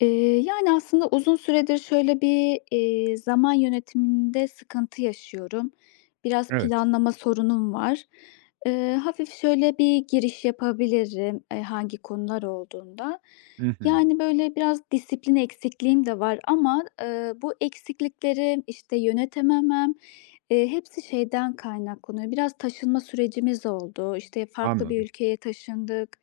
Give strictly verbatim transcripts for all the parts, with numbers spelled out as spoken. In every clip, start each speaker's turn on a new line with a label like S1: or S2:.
S1: Eee, yani, aslında uzun süredir şöyle bir, eee, zaman yönetiminde sıkıntı yaşıyorum. Biraz
S2: Evet.
S1: planlama sorunum var. Eee, hafif şöyle bir giriş yapabilirim, eee, hangi konular olduğunda.
S2: Hı hı.
S1: Yani, böyle, biraz disiplin eksikliğim de var ama, eee, bu eksikliklerim, işte, yönetememem, eee, hepsi şeyden kaynaklanıyor. Biraz taşınma sürecimiz oldu. İşte, farklı bir
S2: Anladım.
S1: ülkeye taşındık.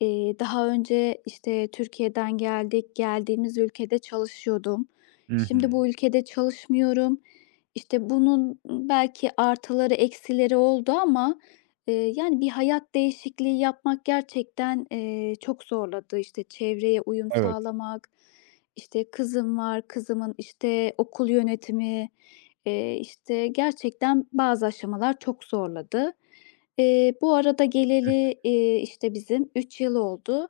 S1: Eee, daha önce, işte, Türkiye'den geldik, geldiğimiz ülkede çalışıyordum.
S2: Hı hı.
S1: Şimdi bu ülkede çalışmıyorum. İşte, bunun belki artıları, eksileri oldu ama, eee, yani, bir hayat değişikliği yapmak gerçekten, eee, çok zorladı. İşte, çevreye uyum
S2: Evet.
S1: sağlamak, işte, kızım var, kızımın, işte, okul yönetimi, eee, işte, gerçekten bazı aşamalar çok zorladı. Eee, bu arada
S2: Hıh.
S1: geleli, eee, işte, bizim üç yıl oldu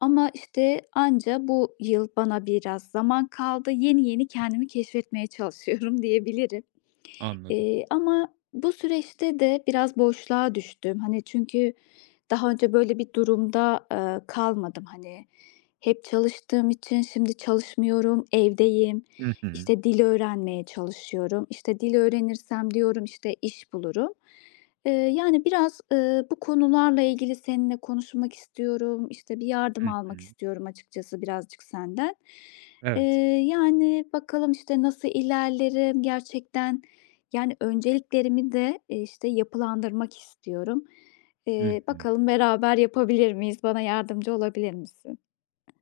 S1: ama, işte, anca bu yıl bana biraz zaman kaldı. Yeni yeni kendimi keşfetmeye çalışıyorum diyebilirim.
S2: Anladım.
S1: Eee, ama bu süreçte de biraz boşluğa düştüm. Hani, çünkü daha önce böyle bir durumda, eee, kalmadım. Hani, hep çalıştığım için şimdi çalışmıyorum, evdeyim.
S2: Hı hı.
S1: İşte, dil öğrenmeye çalışıyorum. İşte, dil öğrenirsem diyorum, işte, iş bulurum. Eee, yani, biraz, eee, bu konularla ilgili seninle konuşmak istiyorum. İşte, bir yardım
S2: Hı
S1: almak
S2: hı.
S1: istiyorum açıkçası birazcık senden. Eee,
S2: Evet.
S1: Yani, bakalım, işte, nasıl ilerlerim gerçekten, yani, önceliklerimi de, eee, işte, yapılandırmak istiyorum.
S2: Hı
S1: Eee,
S2: hı.
S1: bakalım beraber yapabilir miyiz? Bana yardımcı olabilir misin?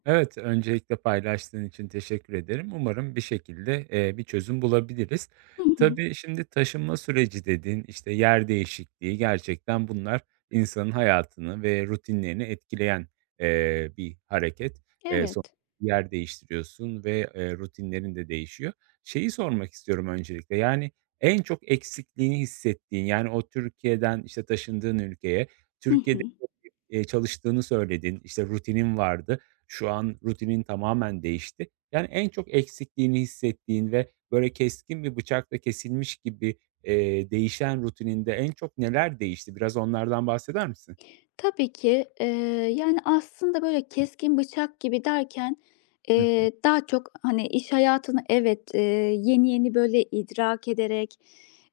S2: Evet, öncelikle paylaştığın için teşekkür ederim. Umarım bir şekilde, eee, bir çözüm bulabiliriz.
S1: Hı hı.
S2: Tabii, şimdi taşınma süreci dediğin, işte, yer değişikliği gerçekten bunlar insanın hayatını ve rutinlerini etkileyen, eee, bir hareket. Eee, sonuçta
S1: Evet.
S2: yer değiştiriyorsun ve, eee, rutinlerin de değişiyor. Şeyi sormak istiyorum öncelikle, yani, en çok eksikliğini hissettiğin, yani, o Türkiye'den, işte, taşındığın ülkeye,
S1: Hı
S2: Türkiye'de
S1: hı.
S2: eee, çalıştığını söyledin. İşte, rutinin vardı. Şu an rutinin tamamen değişti. Yani, en çok eksikliğini hissettiğin ve böyle keskin bir bıçakla kesilmiş gibi, eee, değişen rutininde en çok neler değişti? Biraz onlardan bahseder misin?
S1: Tabii ki. Eee, yani, aslında, böyle, keskin bıçak gibi derken,
S2: hı.
S1: eee, daha çok, hani, iş hayatını evet, eee, yeni yeni, böyle, idrak ederek,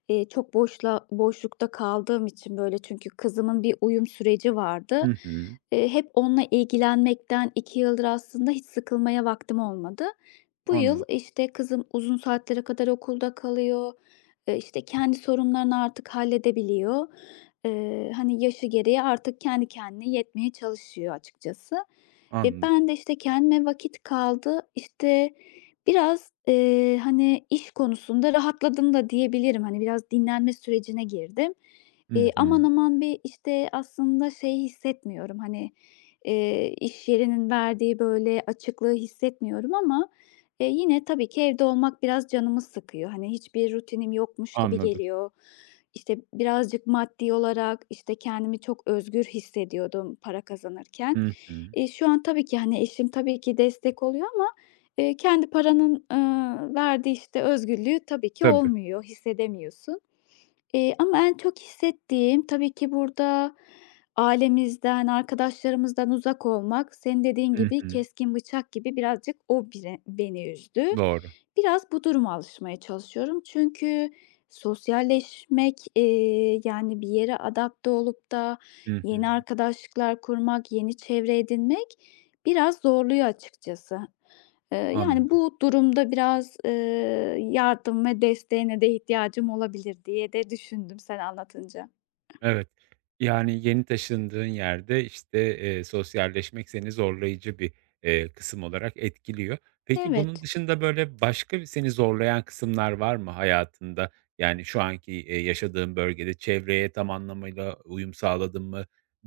S1: eee, çok boşla boşlukta kaldığım için, böyle, çünkü kızımın bir uyum süreci vardı.
S2: Hı hı.
S1: Eee, hep onunla ilgilenmekten iki yıldır aslında hiç sıkılmaya vaktim olmadı. Bu yıl,
S2: Anladım,
S1: işte, kızım uzun saatlere kadar okulda kalıyor, eee, işte, kendi sorunlarını artık halledebiliyor. Eee, hani, yaşı gereği artık kendi kendine yetmeye çalışıyor açıkçası. E,
S2: anladım.
S1: ben de, işte, kendime vakit kaldı. İşte, biraz, eee, hani, iş konusunda rahatladım da diyebilirim. Hani, biraz dinlenme sürecine girdim. Eee,
S2: Hı hı.
S1: aman aman bir, işte, aslında şey hissetmiyorum, hani, eee, iş yerinin verdiği, böyle, açıklığı hissetmiyorum ama Eee, yine tabii ki evde olmak biraz canımı sıkıyor. Hani, hiçbir rutinim yokmuş gibi
S2: Anladım.
S1: geliyor. İşte, birazcık maddi olarak, işte, kendimi çok özgür hissediyordum para kazanırken.
S2: Hı hı.
S1: Eee, şu an tabii ki, hani, eşim tabii ki destek oluyor ama, eee, kendi paranın, ııı, verdiği, işte, özgürlüğü tabii ki
S2: Tabii.
S1: olmuyor, hissedemiyorsun. Eee, ama en çok hissettiğim tabii ki burada ailemizden, arkadaşlarımızdan uzak olmak, senin dediğin
S2: Hı
S1: gibi
S2: hı.
S1: keskin bıçak gibi birazcık o bire beni üzdü.
S2: Doğru.
S1: Biraz bu duruma alışmaya çalışıyorum. Çünkü sosyalleşmek, eee, yani bir yere adapte olup da
S2: Hı
S1: yeni
S2: hı.
S1: arkadaşlıklar kurmak, yeni çevre edinmek biraz zorluyor açıkçası. Eee, yani,
S2: Anladım.
S1: bu durumda biraz, eee, yardım ve desteğine de ihtiyacım olabilir diye de düşündüm sen anlatınca.
S2: Evet. Yani, yeni taşındığın yerde, işte, eee, sosyalleşmek seni zorlayıcı bir, eee, kısım olarak etkiliyor. Peki, bunun
S1: Evet.
S2: dışında, böyle, başka bir seni zorlayan kısımlar var mı hayatında? Yani, şu anki, eee, yaşadığın bölgede çevreye tam anlamıyla uyum sağladın mı?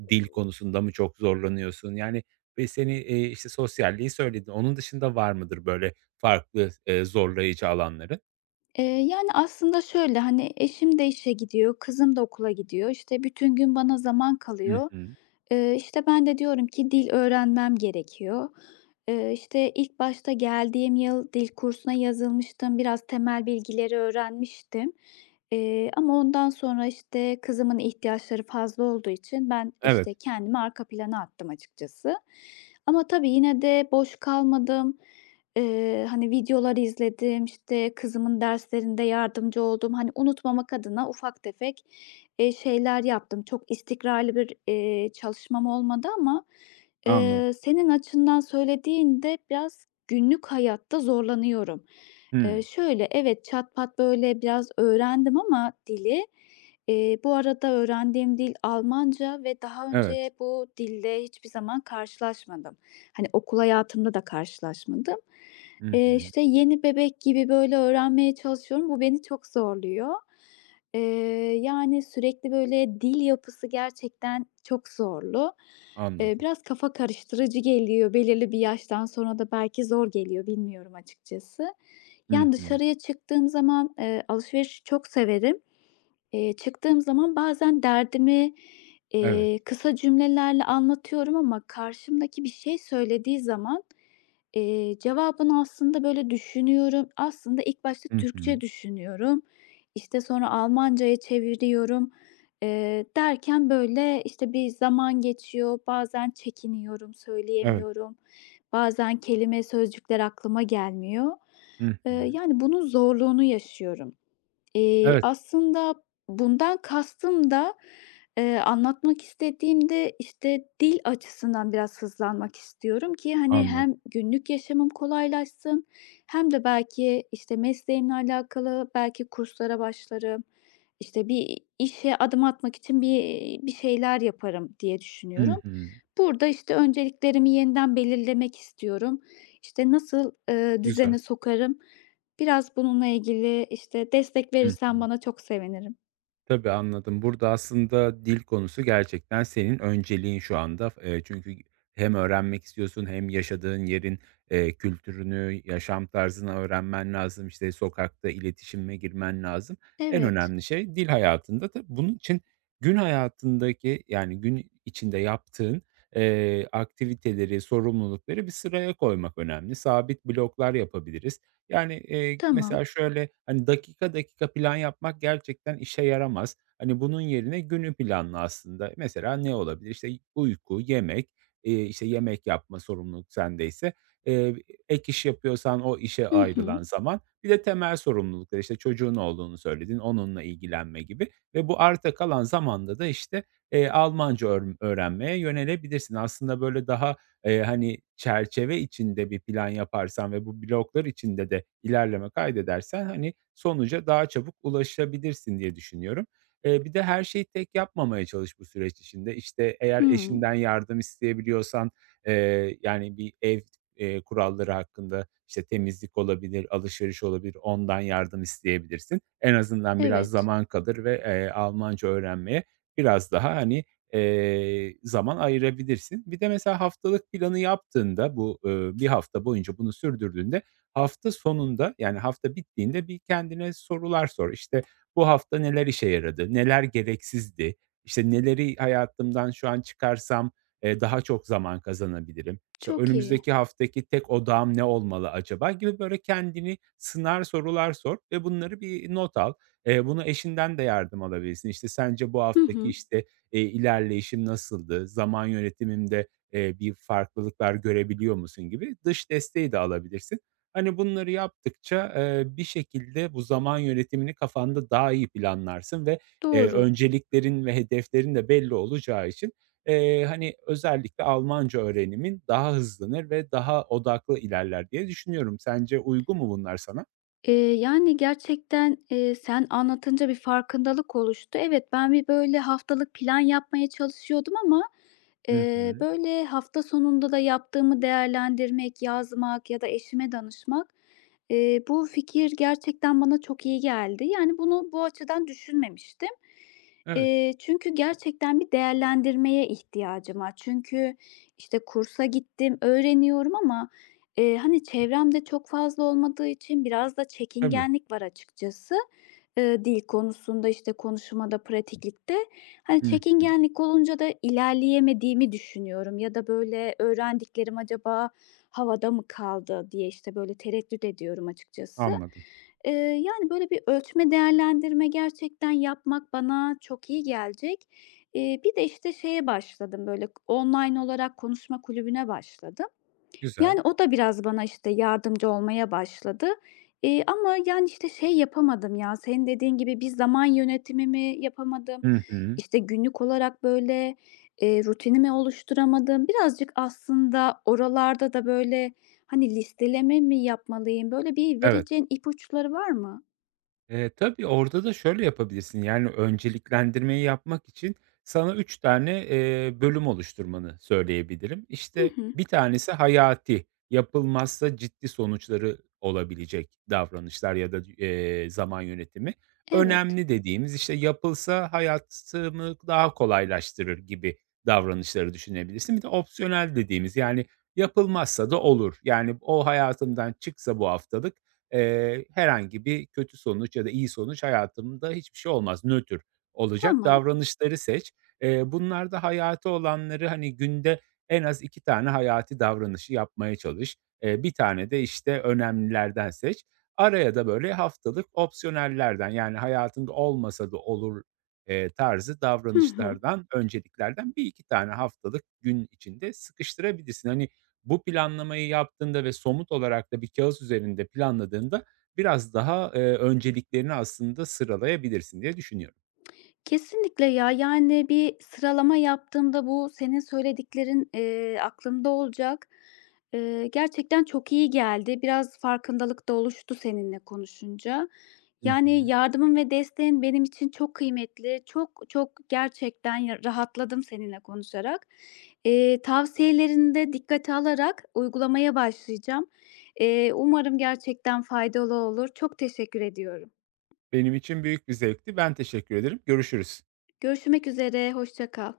S2: Dil konusunda mı çok zorlanıyorsun? Yani, ve seni, eee, işte, sosyalliği söyledin. Onun dışında var mıdır böyle farklı, eee, zorlayıcı alanların?
S1: Eee, yani, aslında şöyle, hani, eşim de işe gidiyor, kızım da okula gidiyor. İşte, bütün gün bana zaman
S2: Hı
S1: kalıyor.
S2: hı.
S1: Eee, işte, ben de diyorum ki dil öğrenmem gerekiyor. Eee, işte, ilk başta geldiğim yıl dil kursuna yazılmıştım. Biraz temel bilgileri öğrenmiştim. Eee, ama ondan sonra, işte, kızımın ihtiyaçları fazla olduğu için ben,
S2: Evet,
S1: işte, kendimi arka plana attım açıkçası. Ama tabii yine de boş kalmadım. Eee, hani, videolar izledim, işte, kızımın derslerinde yardımcı oldum. Hani, unutmamak adına ufak tefek, eee, şeyler yaptım. Çok istikrarlı bir, eee, çalışmam olmadı ama, eee,
S2: anladım.
S1: senin açından söylediğinde biraz günlük hayatta zorlanıyorum. Eee,
S2: Hımm.
S1: şöyle, evet, çat pat, böyle, biraz öğrendim ama dili, eee, bu arada öğrendiğim dil Almanca ve daha önce
S2: Evet.
S1: bu dille hiçbir zaman karşılaşmadım. Hani, okul hayatımda da karşılaşmadım.
S2: Hı
S1: Eee,
S2: hı.
S1: işte, yeni bebek gibi, böyle, öğrenmeye çalışıyorum. Bu beni çok zorluyor. Eee, Yani, sürekli, böyle, dil yapısı gerçekten çok zorlu. Eee,
S2: Anladım.
S1: biraz kafa karıştırıcı geliyor. Belirli bir yaştan sonra da belki zor geliyor, bilmiyorum açıkçası.
S2: Hı
S1: Yani,
S2: hı.
S1: dışarıya çıktığım zaman, eee, alışverişi çok severim Eee, Çıktığım zaman bazen derdimi,
S2: Evet.
S1: eee, kısa cümlelerle anlatıyorum ama karşımdaki bir şey söylediği zaman, eee, cevabını aslında böyle düşünüyorum. Aslında ilk başta
S2: Hı hı.
S1: Türkçe düşünüyorum. İşte, sonra Almanca'ya çeviriyorum. Eee, derken böyle, işte, bir zaman geçiyor. Bazen çekiniyorum,
S2: Evet.
S1: söyleyemiyorum. Bazen kelime, sözcükler aklıma gelmiyor.
S2: Hı
S1: Eee,
S2: hı.
S1: yani, bunun zorluğunu yaşıyorum. Eee,
S2: Evet,
S1: aslında bundan kastım da, eee, anlatmak istediğimde, işte, dil açısından biraz hızlanmak istiyorum ki, hani,
S2: anladım.
S1: hem günlük yaşamım kolaylaşsın hem de belki, işte, mesleğimle alakalı belki kurslara başlarım, işte, bir işe adım atmak için bir, bir şeyler yaparım diye düşünüyorum.
S2: Hı hı.
S1: Burada, işte, önceliklerimi yeniden belirlemek istiyorum. İşte, nasıl, eee,
S2: Güzel.
S1: düzene sokarım? Biraz bununla ilgili, işte, destek
S2: Hı
S1: verirsen
S2: hı.
S1: bana çok sevinirim.
S2: Tabii, anladım. Burada aslında dil konusu gerçekten senin önceliğin şu anda. eee, çünkü hem öğrenmek istiyorsun hem yaşadığın yerin, eee, kültürünü, yaşam tarzını öğrenmen lazım. İşte, sokakta iletişime girmen lazım. En
S1: Evet,
S2: önemli şey dil hayatında. Tabii, bunun için gün hayatındaki, yani, gün içinde yaptığın, eee, aktiviteleri, sorumlulukları bir sıraya koymak önemli. Sabit bloklar yapabiliriz. Yani, eee,
S1: tamam.
S2: mesela şöyle, hani, dakika dakika plan yapmak gerçekten işe yaramaz. Hani, bunun yerine günü planla aslında. Mesela ne olabilir? İşte, uyku, yemek, eee, işte, yemek yapma sorumluluk sendeyse, eee, ek iş yapıyorsan o işe
S1: Hı hı.
S2: ayrılan zaman, bir de temel sorumluluklar, işte, çocuğun olduğunu söyledin, onunla ilgilenme gibi ve bu arta kalan zamanda da, işte, eee, Almanca öğr öğrenmeye yönelebilirsin. Aslında böyle daha, Eee, hani, çerçeve içinde bir plan yaparsan ve bu bloklar içinde de ilerleme kaydedersen, hani, sonuca daha çabuk ulaşabilirsin diye düşünüyorum. Eee, bir de her şeyi tek yapmamaya çalış bu süreç içinde. İşte, eğer
S1: Hı.
S2: eşinden yardım isteyebiliyorsan, eee, yani, bir ev, eee, kuralları hakkında, işte, temizlik olabilir, alışveriş olabilir, ondan yardım isteyebilirsin. En azından biraz
S1: Evet,
S2: zaman kalır ve, eee, Almanca öğrenmeye biraz daha, hani, Eee, zaman ayırabilirsin. Bir de mesela haftalık planı yaptığında bu, ııı, bir hafta boyunca bunu sürdürdüğünde hafta sonunda, yani, hafta bittiğinde bir kendine sorular sor. İşte, bu hafta neler işe yaradı, neler gereksizdi, işte, neleri hayatımdan şu an çıkarsam, eee, daha çok zaman kazanabilirim. İşte
S1: çok iyi.
S2: önümüzdeki haftaki tek odağım ne olmalı acaba gibi böyle kendini sınar sorular sor ve bunları bir not al. Eee, bunu eşinden de yardım alabilirsin. İşte, sence bu
S1: Hı
S2: haftaki,
S1: hı.
S2: işte, eee, ilerleyişim nasıldı? Zaman yönetimimde, eee, bir farklılıklar görebiliyor musun, gibi dış desteği de alabilirsin. Hani, bunları yaptıkça, eee, bir şekilde bu zaman yönetimini kafanda daha iyi planlarsın ve, eee,
S1: Doğru.
S2: önceliklerin ve hedeflerin de belli olacağı için, eee, hani, özellikle Almanca öğrenimin daha hızlanır ve daha odaklı ilerler diye düşünüyorum. Sence uygun mu bunlar sana?
S1: Eee, yani, gerçekten, eee, sen anlatınca bir farkındalık oluştu. Evet, ben bir, böyle, haftalık plan yapmaya çalışıyordum ama,
S2: Hı
S1: eee,
S2: hı.
S1: böyle, hafta sonunda da yaptığımı değerlendirmek, yazmak ya da eşime danışmak, eee, bu fikir gerçekten bana çok iyi geldi. Yani, bunu bu açıdan düşünmemiştim.
S2: Evet,
S1: Eee, çünkü gerçekten bir değerlendirmeye ihtiyacım var. Çünkü, işte, kursa gittim, öğreniyorum ama Eee, hani, çevremde çok fazla olmadığı için biraz da
S2: tabii.
S1: çekingenlik var açıkçası. Eee, dil konusunda, işte, konuşmada, pratiklikte. Hani,
S2: Hı hı.
S1: çekingenlik olunca da ilerleyemediğimi düşünüyorum ya da, böyle, öğrendiklerim acaba havada mı kaldı diye, işte, böyle, tereddüt ediyorum açıkçası.
S2: Anladım.
S1: Eee, Yani, böyle, bir ölçme değerlendirme gerçekten yapmak bana çok iyi gelecek. Eee, bir de, işte, şeye başladım, böyle, online olarak konuşma kulübüne başladım.
S2: Güzel.
S1: Yani, o da biraz bana, işte, yardımcı olmaya başladı. Eee, ama, yani, işte, şey yapamadım ya, senin dediğin gibi bir zaman yönetimimi yapamadım.
S2: Hı hı.
S1: İşte, günlük olarak, böyle, eee, rutinimi oluşturamadım. Birazcık aslında oralarda da, böyle, hani, listeleme mi yapmalıyım? Böyle bir
S2: Evet.
S1: vereceğin ipuçları var mı?
S2: Eee, tabii, orada da şöyle yapabilirsin, yani, önceliklendirmeyi yapmak için sana üç tane, eee, bölüm oluşturmanı söyleyebilirim.
S1: Hı
S2: İşte,
S1: hı.
S2: bir tanesi hayati, yapılmazsa ciddi sonuçları olabilecek davranışlar ya da, eee, zaman yönetimi.
S1: Evet.
S2: Önemli dediğimiz, işte, yapılsa hayatımı daha kolaylaştırır gibi davranışları düşünebilirsin. Bir de opsiyonel dediğimiz, yani, yapılmazsa da olur. Yani, o hayatımdan çıksa bu haftalık, Eee, herhangi bir kötü sonuç ya da iyi sonuç hayatımda hiçbir şey olmaz, nötr olacak
S1: Tamam.
S2: davranışları seç. Eee, bunlarda hayati olanları, hani, günde en az iki tane hayati davranışı yapmaya çalış. Eee, bir tane de, işte, önemlilerden seç. Araya da, böyle, haftalık opsiyonellerden, yani, hayatında olmasa da olur, eee, tarzı
S1: Hı hı.
S2: davranışlardan, önceliklerden bir iki tane haftalık gün içinde sıkıştırabilirsin. Hani bu planlamayı yaptığında ve somut olarak da bir kağıt üzerinde planladığında biraz daha, eee, önceliklerini aslında sıralayabilirsin diye düşünüyorum.
S1: Kesinlikle ya. Yani, bir sıralama yaptığımda bu senin söylediklerin, eee, aklımda olacak. Eee, gerçekten çok iyi geldi. Biraz farkındalık da oluştu seninle konuşunca.
S2: Hı
S1: Yani,
S2: hı.
S1: yardımın ve desteğin benim için çok kıymetli. Çok çok gerçekten ya rahatladım seninle konuşarak. Eee, tavsiyelerini de dikkate alarak uygulamaya başlayacağım. Eee, umarım gerçekten faydalı olur. Çok teşekkür ediyorum.
S2: Benim için büyük bir zevkti. Ben teşekkür ederim. Görüşürüz.
S1: Görüşmek üzere, hoşça kal.